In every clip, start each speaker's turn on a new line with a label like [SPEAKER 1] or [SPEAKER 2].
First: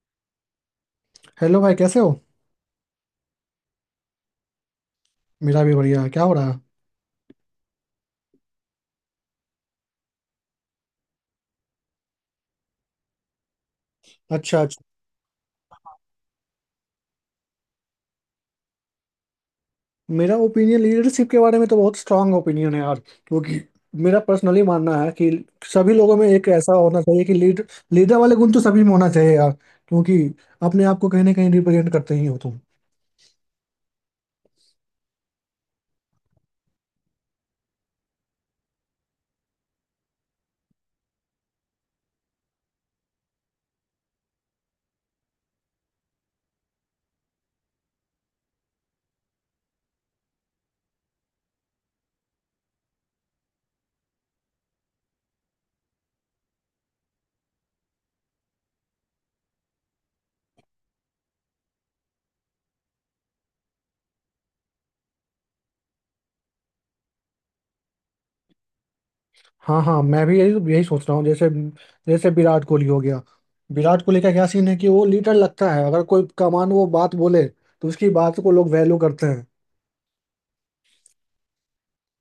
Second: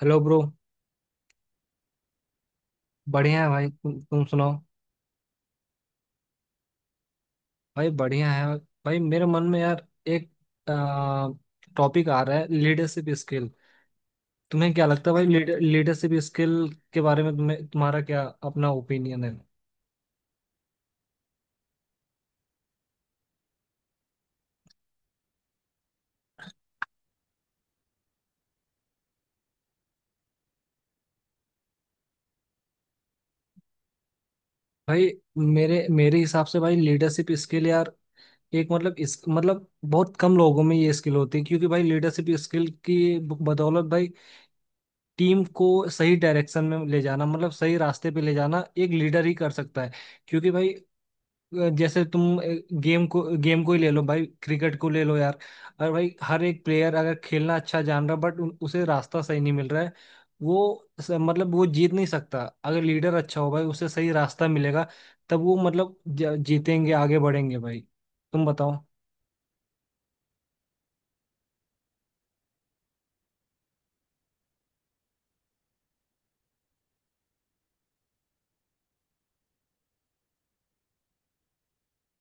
[SPEAKER 1] Hello bro.
[SPEAKER 2] Hello भाई, कैसे हो?
[SPEAKER 1] बढ़िया है भाई। तुम सुनाओ।
[SPEAKER 2] मेरा भी बढ़िया है। क्या हो रहा है?
[SPEAKER 1] भाई बढ़िया है। भाई मेरे मन में यार एक टॉपिक आ रहा है, लीडरशिप स्किल।
[SPEAKER 2] अच्छा अच्छा।
[SPEAKER 1] तुम्हें क्या लगता है भाई? लीडरशिप स्किल के बारे में तुम्हें, तुम्हारा क्या अपना ओपिनियन है?
[SPEAKER 2] मेरा ओपिनियन, लीडरशिप के बारे में तो बहुत स्ट्रांग ओपिनियन है यार। क्योंकि मेरा पर्सनली मानना है कि सभी लोगों में एक ऐसा होना चाहिए कि लीडर वाले गुण तो सभी में होना चाहिए यार। क्योंकि अपने आप को कहीं ना कहीं रिप्रेजेंट करते ही हो तुम।
[SPEAKER 1] भाई मेरे मेरे हिसाब से भाई लीडरशिप स्किल यार, एक मतलब इस मतलब बहुत कम लोगों में ये स्किल होती है, क्योंकि भाई लीडरशिप स्किल की बदौलत भाई टीम को सही डायरेक्शन में ले जाना मतलब सही रास्ते पे ले जाना एक लीडर ही कर सकता है। क्योंकि भाई जैसे तुम गेम को ही ले लो भाई, क्रिकेट को ले लो यार। और भाई हर एक प्लेयर अगर खेलना अच्छा जान रहा बट उसे रास्ता सही नहीं मिल रहा है, वो मतलब वो जीत नहीं सकता। अगर लीडर अच्छा हो भाई उसे सही रास्ता मिलेगा, तब वो मतलब जीतेंगे, आगे बढ़ेंगे भाई। तुम बताओ।
[SPEAKER 2] हाँ हाँ, मैं भी यही यही सोच रहा हूँ। जैसे जैसे विराट कोहली हो गया। विराट कोहली का क्या सीन है कि वो लीडर लगता है, अगर कोई कमान वो बात बोले तो उसकी बात को लोग वैल्यू करते हैं।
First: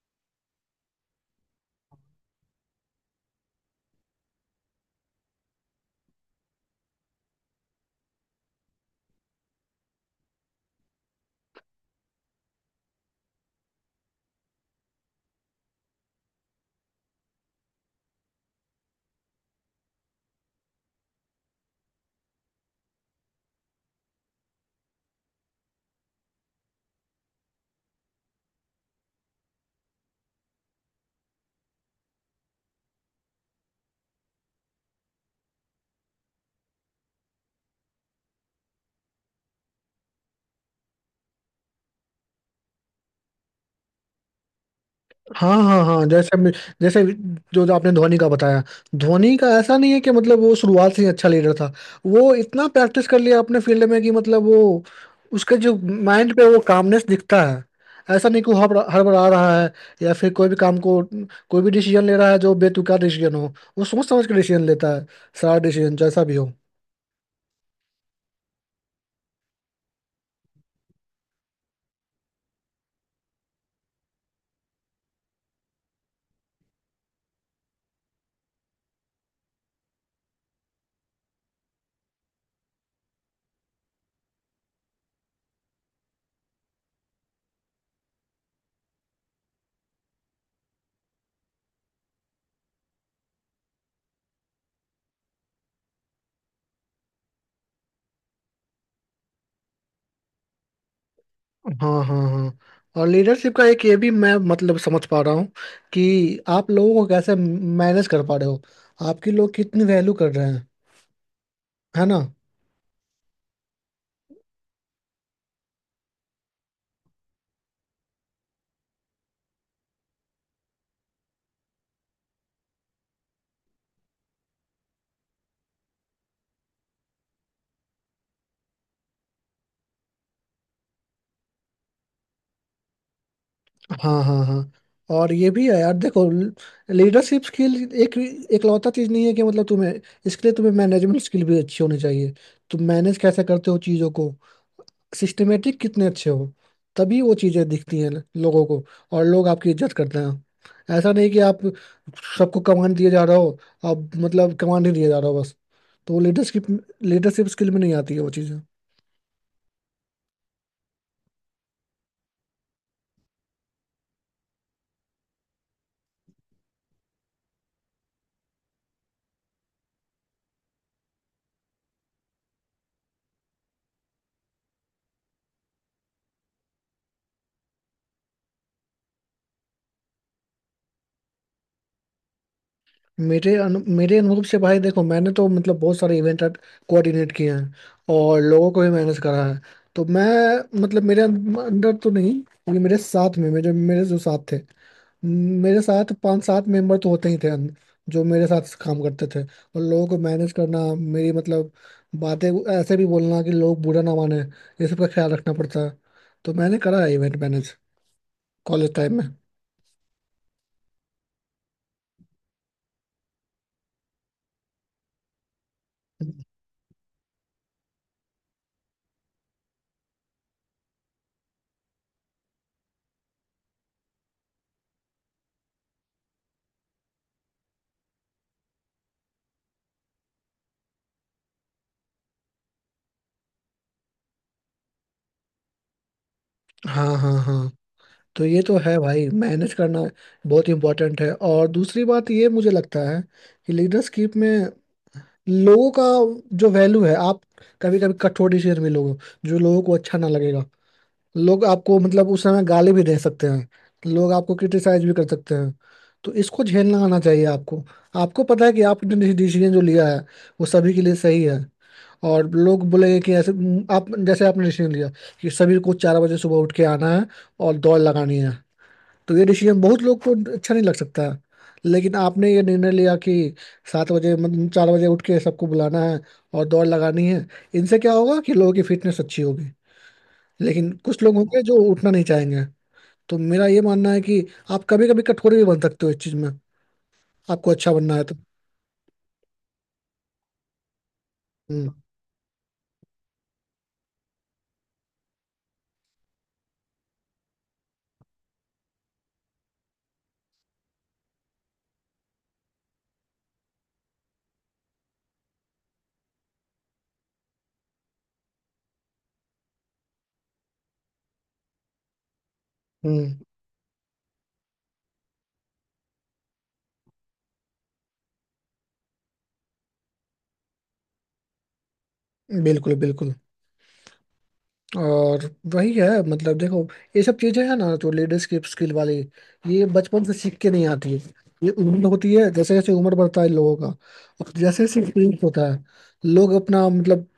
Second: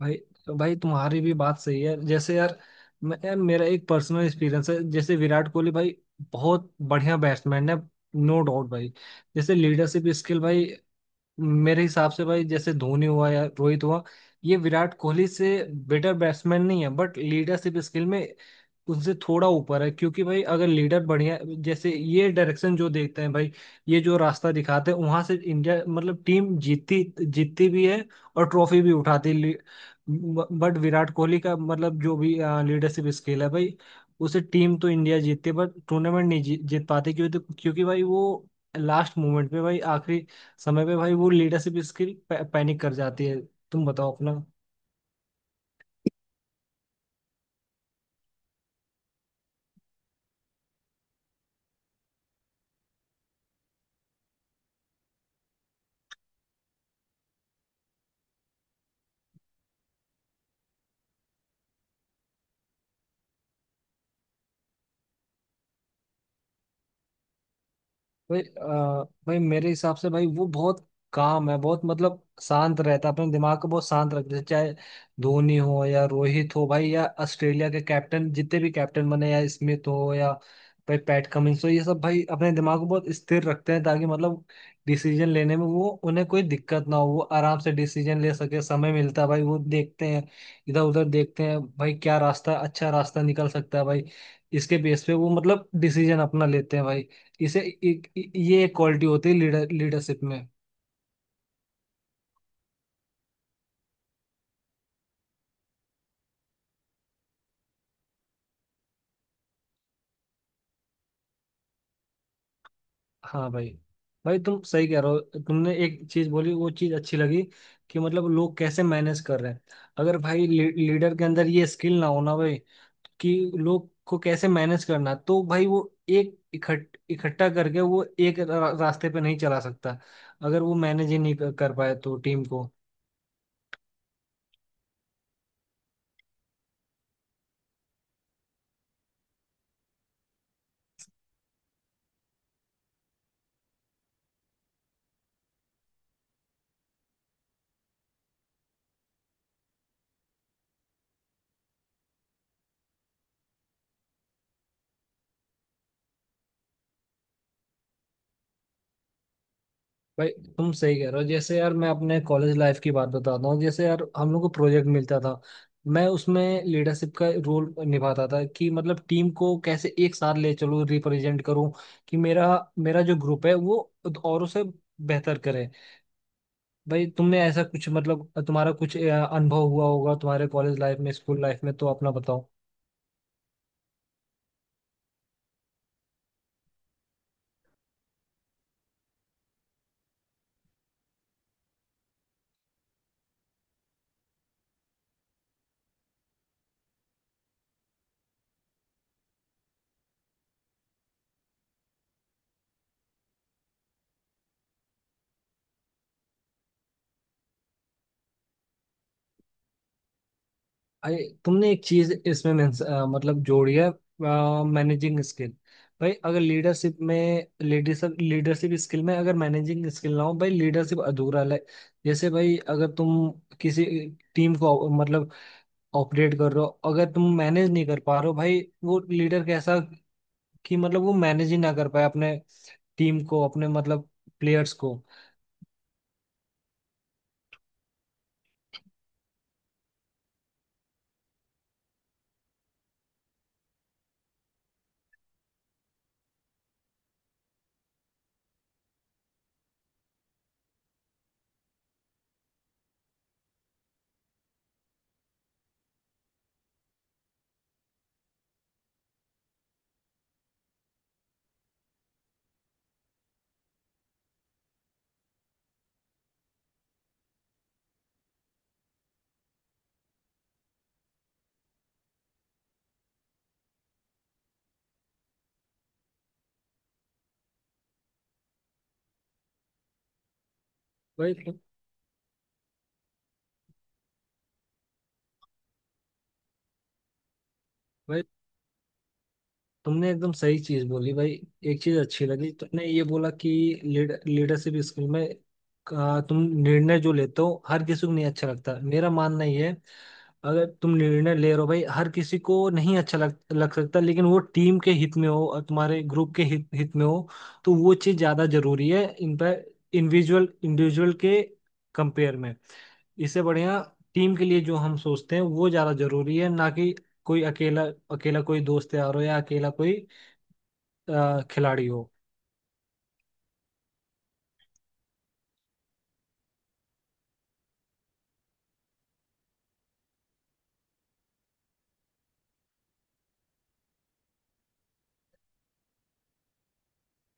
[SPEAKER 1] भाई तो भाई तुम्हारी भी बात सही है। जैसे यार मैं यार, मेरा एक पर्सनल एक्सपीरियंस है, जैसे विराट कोहली भाई बहुत बढ़िया बैट्समैन है, नो डाउट भाई। जैसे लीडरशिप स्किल भाई मेरे हिसाब से भाई, जैसे धोनी हुआ या रोहित हुआ, ये विराट कोहली से बेटर बैट्समैन नहीं है बट लीडरशिप स्किल में उनसे थोड़ा ऊपर है। क्योंकि भाई अगर लीडर बढ़िया, जैसे ये डायरेक्शन जो देखते हैं भाई, ये जो रास्ता दिखाते हैं, वहां से इंडिया मतलब टीम जीतती जीतती भी है और ट्रॉफी भी उठाती है। बट विराट कोहली का मतलब जो भी लीडरशिप स्किल है भाई, उसे टीम तो इंडिया जीतती है बट टूर्नामेंट नहीं जीत पाती, क्योंकि भाई वो लास्ट मोमेंट पे भाई, आखिरी समय पे भाई वो लीडरशिप स्किल पैनिक कर जाती है। तुम बताओ अपना।
[SPEAKER 2] हाँ हाँ हाँ। जैसे जो जो आपने धोनी का बताया। धोनी का ऐसा नहीं है कि मतलब वो शुरुआत से ही अच्छा लीडर था। वो इतना प्रैक्टिस कर लिया अपने फील्ड में कि मतलब वो, उसके जो माइंड पे वो कामनेस दिखता है। ऐसा नहीं कि वो हड़बड़ा रहा है या फिर कोई भी काम को, कोई भी डिसीजन ले रहा है जो बेतुका डिसीजन हो, वो सोच समझ के डिसीजन लेता है। सारा डिसीजन जैसा भी हो।
[SPEAKER 1] भाई भाई मेरे हिसाब से भाई वो बहुत काम है, बहुत मतलब शांत रहता है, अपने दिमाग को बहुत शांत रखते हैं, चाहे धोनी हो या रोहित हो भाई, या ऑस्ट्रेलिया के कैप्टन, जितने भी कैप्टन बने, या स्मिथ हो या भाई पैट कमिंस हो, ये सब भाई अपने दिमाग को बहुत स्थिर रखते हैं ताकि मतलब डिसीजन लेने में वो, उन्हें कोई दिक्कत ना हो, वो आराम से डिसीजन ले सके। समय मिलता है भाई, वो देखते हैं, इधर उधर देखते हैं भाई, क्या रास्ता, अच्छा रास्ता निकल सकता है भाई, इसके बेस पे वो मतलब डिसीजन अपना लेते हैं भाई। इसे एक- ये एक क्वालिटी होती है लीडर लीडरशिप में।
[SPEAKER 2] हाँ हाँ हाँ। और लीडरशिप का एक ये भी मैं मतलब समझ पा रहा हूँ, कि आप लोगों को कैसे मैनेज कर पा रहे हो, आपकी लोग कितनी वैल्यू कर रहे हैं, है ना?
[SPEAKER 1] हाँ भाई। भाई तुम सही कह रहे हो। तुमने एक चीज बोली, वो चीज अच्छी लगी, कि मतलब लोग कैसे मैनेज कर रहे हैं। अगर भाई लीडर के अंदर ये स्किल ना हो ना भाई, कि लोग को कैसे मैनेज करना है, तो भाई वो एक इकट्ठा करके वो एक रास्ते पे नहीं चला सकता। अगर वो मैनेज ही नहीं कर पाए तो टीम को।
[SPEAKER 2] हाँ हाँ हाँ। और ये भी है यार, देखो, लीडरशिप स्किल एक एकलौता चीज नहीं है कि मतलब तुम्हें, इसके लिए तुम्हें मैनेजमेंट स्किल भी अच्छी होनी चाहिए। तुम मैनेज कैसे करते हो चीजों को, सिस्टमेटिक कितने अच्छे हो, तभी वो चीज़ें दिखती हैं लोगों को। और लोग आपकी इज्जत करते हैं, ऐसा नहीं कि आप सबको कमांड दिए जा रहे हो, आप मतलब कमांड ही दिए जा रहे हो बस, तो वो लीडरशिप, लीडरशिप स्किल में नहीं आती है वो चीज़ें।
[SPEAKER 1] भाई तुम सही कह रहे हो। जैसे यार मैं अपने कॉलेज लाइफ की बात बताता हूँ। जैसे यार हम लोग को प्रोजेक्ट मिलता था, मैं उसमें लीडरशिप का रोल निभाता था, कि मतलब टीम को कैसे एक साथ ले चलूँ, रिप्रेजेंट करूँ, कि मेरा मेरा जो ग्रुप है वो औरों से बेहतर करे। भाई तुमने ऐसा कुछ मतलब, तुम्हारा कुछ अनुभव हुआ होगा तुम्हारे कॉलेज लाइफ में, स्कूल लाइफ में, तो अपना बताओ।
[SPEAKER 2] मेरे अनुभव से भाई देखो, मैंने तो मतलब बहुत सारे इवेंट कोऑर्डिनेट किए हैं और लोगों को भी मैनेज करा है। तो मैं मतलब, मेरे अंदर तो नहीं, ये मेरे साथ में मेरे मेरे जो साथ थे, मेरे साथ पांच सात मेंबर तो होते ही थे, जो मेरे साथ काम करते थे, और लोगों को मैनेज करना, मेरी मतलब बातें ऐसे भी बोलना कि लोग बुरा ना माने, ये सब का ख्याल रखना पड़ता है। तो मैंने करा है इवेंट मैनेज, कॉलेज टाइम में।
[SPEAKER 1] अरे तुमने एक चीज इसमें मतलब जोड़ी है, मैनेजिंग स्किल। भाई अगर लीडरशिप में लीडरशिप लीडरशिप स्किल में अगर मैनेजिंग स्किल ना हो भाई, लीडरशिप अधूरा है। जैसे भाई अगर तुम किसी टीम को मतलब ऑपरेट कर रहे हो, अगर तुम मैनेज नहीं कर पा रहे हो भाई, वो लीडर कैसा? कि मतलब वो मैनेज ही ना कर पाए अपने टीम को, अपने मतलब प्लेयर्स को।
[SPEAKER 2] हाँ हाँ हाँ, तो ये तो है भाई, मैनेज करना बहुत इम्पोर्टेंट है। और दूसरी बात ये मुझे लगता है कि लीडरशिप में लोगों का जो वैल्यू है, आप कभी कभी कठोर डिसीजन भी लोगे जो लोगों को अच्छा ना लगेगा। लोग आपको मतलब उस समय गाली भी दे सकते हैं, लोग आपको क्रिटिसाइज भी कर सकते हैं, तो इसको झेलना आना चाहिए आपको। आपको पता है कि आपने डिसीजन जो लिया है वो सभी के लिए सही है। और लोग बोलेंगे कि आप जैसे आपने डिसीजन लिया कि सभी को 4 बजे सुबह उठ के आना है और दौड़ लगानी है। तो ये डिसीजन बहुत लोग को अच्छा नहीं लग सकता है, लेकिन आपने ये निर्णय लिया कि 7 बजे मतलब 4 बजे उठ के सबको बुलाना है और दौड़ लगानी है। इनसे क्या होगा कि लोगों की फिटनेस अच्छी होगी, लेकिन कुछ
[SPEAKER 1] भाई।
[SPEAKER 2] लोग होंगे जो उठना नहीं चाहेंगे। तो मेरा ये मानना है कि आप कभी कभी कठोर भी बन सकते हो इस चीज में, आपको अच्छा बनना
[SPEAKER 1] भाई
[SPEAKER 2] है तो।
[SPEAKER 1] तुमने एकदम सही चीज बोली भाई। एक
[SPEAKER 2] हम्म।
[SPEAKER 1] चीज अच्छी लगी, तुमने ये बोला कि लीडरशिप स्किल में का तुम निर्णय जो लेते हो, हर किसी को नहीं अच्छा लगता। मेरा मानना ये है, अगर तुम निर्णय ले रहे हो भाई, हर किसी को नहीं अच्छा लग लग सकता, लेकिन वो टीम के हित में हो और तुम्हारे ग्रुप के हित हित में हो, तो वो चीज ज्यादा जरूरी है, इन पर, इंडिविजुअल इंडिविजुअल के कंपेयर में।
[SPEAKER 2] हम्म,
[SPEAKER 1] इससे बढ़िया टीम के लिए जो हम सोचते हैं वो ज्यादा जरूरी है, ना कि कोई अकेला, कोई दोस्त यार हो, या अकेला कोई खिलाड़ी हो।
[SPEAKER 2] बिल्कुल बिल्कुल। और वही है मतलब, देखो, ये सब चीजें हैं ना जो लीडरशिप स्किल वाली, ये बचपन से सीख के नहीं आती है। ये उम्र होती है, जैसे जैसे उम्र बढ़ता है लोगों का, और जैसे जैसे एक्सपीरियंस होता है, लोग अपना मतलब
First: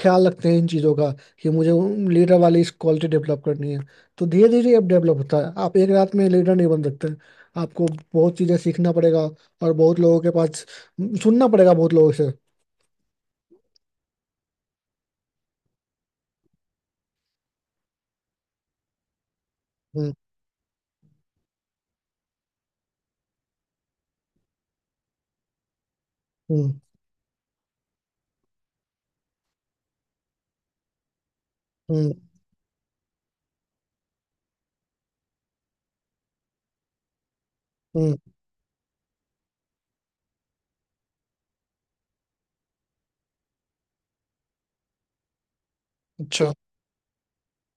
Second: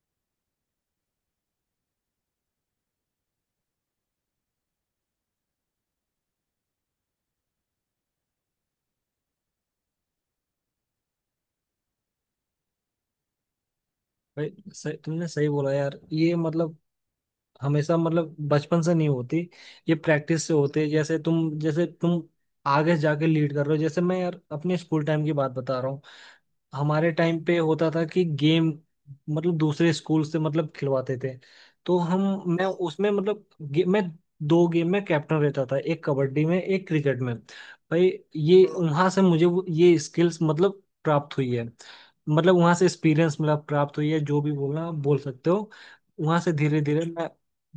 [SPEAKER 2] ख्याल रखते हैं इन चीज़ों का, कि मुझे लीडर वाली इस क्वालिटी डेवलप करनी है। तो धीरे धीरे आप डेवलप होता है, आप एक रात में लीडर नहीं बन सकते, आपको बहुत चीज़ें सीखना पड़ेगा और बहुत लोगों के पास सुनना पड़ेगा, बहुत लोगों से।
[SPEAKER 1] भाई तुमने सही बोला यार। ये मतलब हमेशा मतलब बचपन से नहीं होती, ये
[SPEAKER 2] हम्म
[SPEAKER 1] प्रैक्टिस से होती है। जैसे तुम आगे जाके लीड कर रहे हो। जैसे मैं यार अपने स्कूल टाइम की बात बता रहा हूँ।
[SPEAKER 2] हम्म
[SPEAKER 1] हमारे टाइम पे होता था कि गेम मतलब दूसरे स्कूल से मतलब खिलवाते थे, तो
[SPEAKER 2] हम्म
[SPEAKER 1] हम, मैं उसमें मतलब मैं दो गेम में कैप्टन रहता था, एक कबड्डी में, एक क्रिकेट में भाई।
[SPEAKER 2] हम्म,
[SPEAKER 1] ये वहां से मुझे ये स्किल्स मतलब प्राप्त हुई है, मतलब वहां से एक्सपीरियंस मिला, प्राप्त हुई है, जो भी बोलना आप बोल सकते हो। वहां
[SPEAKER 2] अच्छा।
[SPEAKER 1] से धीरे धीरे मैं,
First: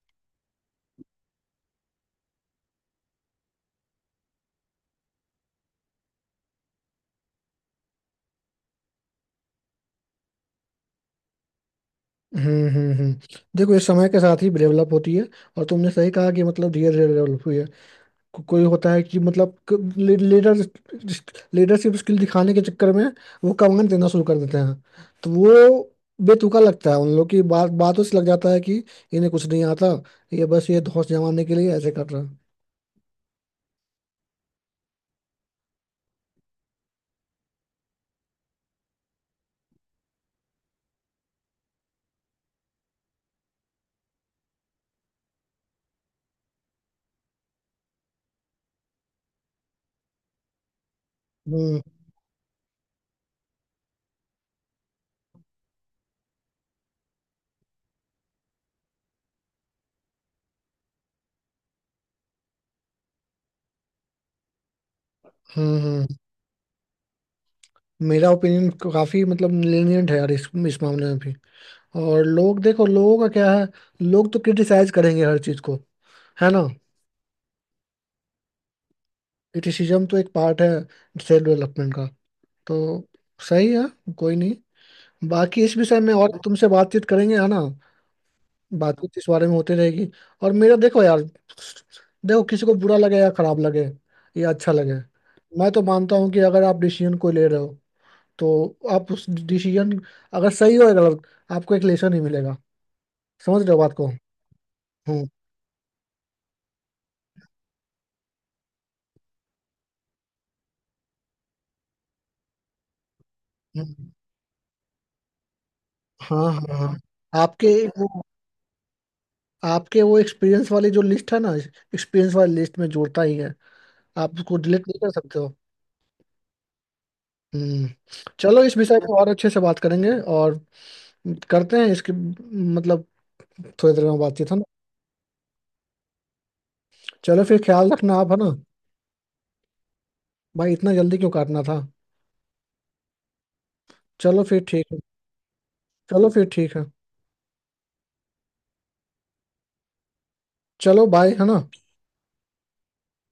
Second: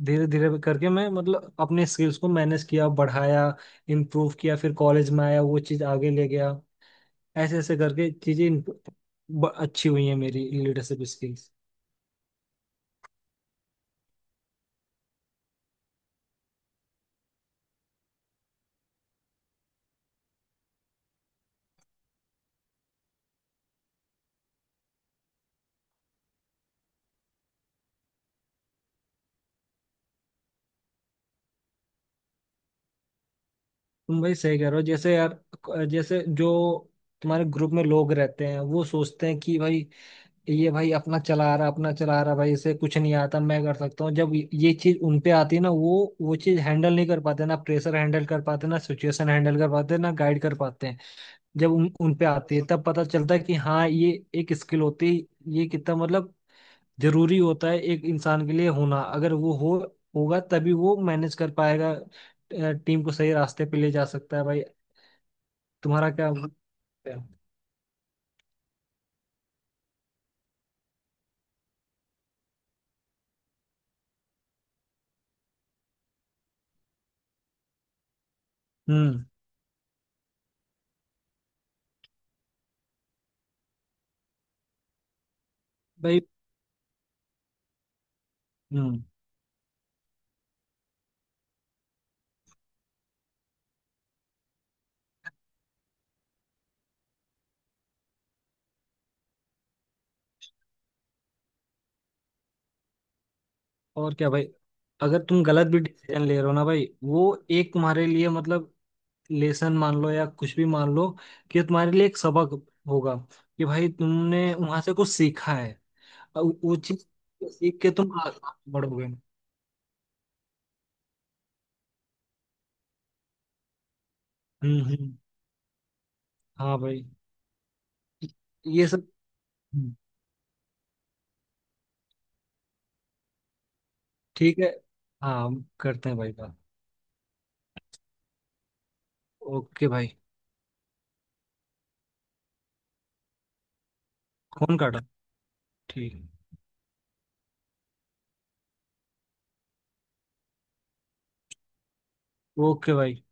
[SPEAKER 1] धीरे धीरे करके मैं मतलब अपने स्किल्स को मैनेज किया, बढ़ाया, इम्प्रूव किया। फिर कॉलेज में आया, वो चीज़ आगे ले गया। ऐसे ऐसे करके चीजें अच्छी हुई है, मेरी लीडरशिप स्किल्स।
[SPEAKER 2] हम्म, देखो ये समय के साथ ही डेवलप होती है। और तुमने सही कहा कि मतलब धीरे धीरे डेवलप हुई है। कोई होता है कि मतलब, लीडर लीडरशिप स्किल दिखाने के चक्कर में वो कमांड देना शुरू कर देते हैं। तो वो बेतुका लगता है, उन लोग की बातों से लग जाता है कि इन्हें कुछ नहीं आता, ये बस ये धौंस जमाने के लिए ऐसे कर रहा है।
[SPEAKER 1] तुम भाई सही कह रहे हो। जैसे यार, जैसे जो तुम्हारे ग्रुप में लोग रहते हैं, वो सोचते हैं कि भाई ये भाई अपना चला रहा भाई, इसे कुछ नहीं आता, मैं कर सकता हूँ। जब ये चीज उन पे आती है ना, वो चीज हैंडल नहीं कर पाते, ना प्रेशर हैंडल कर पाते, ना सिचुएशन हैंडल कर पाते, ना गाइड कर पाते हैं। जब
[SPEAKER 2] हम्म
[SPEAKER 1] उन उन पे आती है, तब पता चलता है कि हाँ ये एक स्किल होती है, ये कितना मतलब जरूरी होता है एक इंसान के लिए होना। अगर वो हो, होगा तभी वो मैनेज कर पाएगा, टीम को सही रास्ते पे ले जा सकता है भाई।
[SPEAKER 2] हम्म
[SPEAKER 1] तुम्हारा
[SPEAKER 2] हम्म।
[SPEAKER 1] क्या?
[SPEAKER 2] मेरा ओपिनियन काफी मतलब lenient है यार, इस मामले में भी। और लोग, देखो लोगों का क्या है, लोग तो क्रिटिसाइज करेंगे हर चीज को, है ना?
[SPEAKER 1] हम्म।
[SPEAKER 2] क्रिटिसिज्म तो एक पार्ट है सेल्फ डेवलपमेंट का। तो सही है, कोई नहीं, बाकी इस विषय में
[SPEAKER 1] भाई
[SPEAKER 2] और तुमसे बातचीत करेंगे, है ना?
[SPEAKER 1] हम्म।
[SPEAKER 2] बातचीत इस बारे में होती रहेगी। और मेरा, देखो यार, देखो, किसी को बुरा लगे या खराब लगे या अच्छा लगे, मैं तो मानता हूँ कि अगर आप डिसीजन कोई ले रहे हो, तो आप उस डिसीजन अगर सही हो या गलत, आपको एक लेसन ही मिलेगा। समझ रहे हो बात को?
[SPEAKER 1] और क्या भाई। अगर
[SPEAKER 2] हम्म
[SPEAKER 1] तुम गलत भी डिसीजन ले रहे हो ना भाई, वो एक तुम्हारे लिए मतलब लेसन मान लो या कुछ भी मान लो, कि ये तुम्हारे लिए एक सबक होगा, कि भाई
[SPEAKER 2] हम्म,
[SPEAKER 1] तुमने वहां से कुछ सीखा है। और
[SPEAKER 2] हाँ
[SPEAKER 1] वो
[SPEAKER 2] हाँ हाँ।
[SPEAKER 1] चीज
[SPEAKER 2] आपके
[SPEAKER 1] सीख के तुम
[SPEAKER 2] वो
[SPEAKER 1] आगे बढ़ोगे।
[SPEAKER 2] आपके वो एक्सपीरियंस वाली जो लिस्ट है ना, एक्सपीरियंस वाली लिस्ट में जोड़ता ही है, आप उसको
[SPEAKER 1] हम्म।
[SPEAKER 2] डिलीट नहीं कर
[SPEAKER 1] हम्म।
[SPEAKER 2] सकते हो।
[SPEAKER 1] हाँ भाई।
[SPEAKER 2] हम्म। चलो इस
[SPEAKER 1] ये
[SPEAKER 2] विषय
[SPEAKER 1] सब।
[SPEAKER 2] पर और अच्छे से बात करेंगे, और करते हैं इसके मतलब थोड़ी देर में बातचीत, है
[SPEAKER 1] ठीक
[SPEAKER 2] ना?
[SPEAKER 1] है। हाँ हम करते हैं भाई बात।
[SPEAKER 2] चलो फिर, ख्याल रखना आप, है ना?
[SPEAKER 1] ओके भाई।
[SPEAKER 2] भाई इतना जल्दी क्यों काटना था? चलो फिर
[SPEAKER 1] फोन
[SPEAKER 2] ठीक है,
[SPEAKER 1] काटा। ठीक।
[SPEAKER 2] चलो फिर ठीक है, चलो बाय, है ना?
[SPEAKER 1] ओके भाई।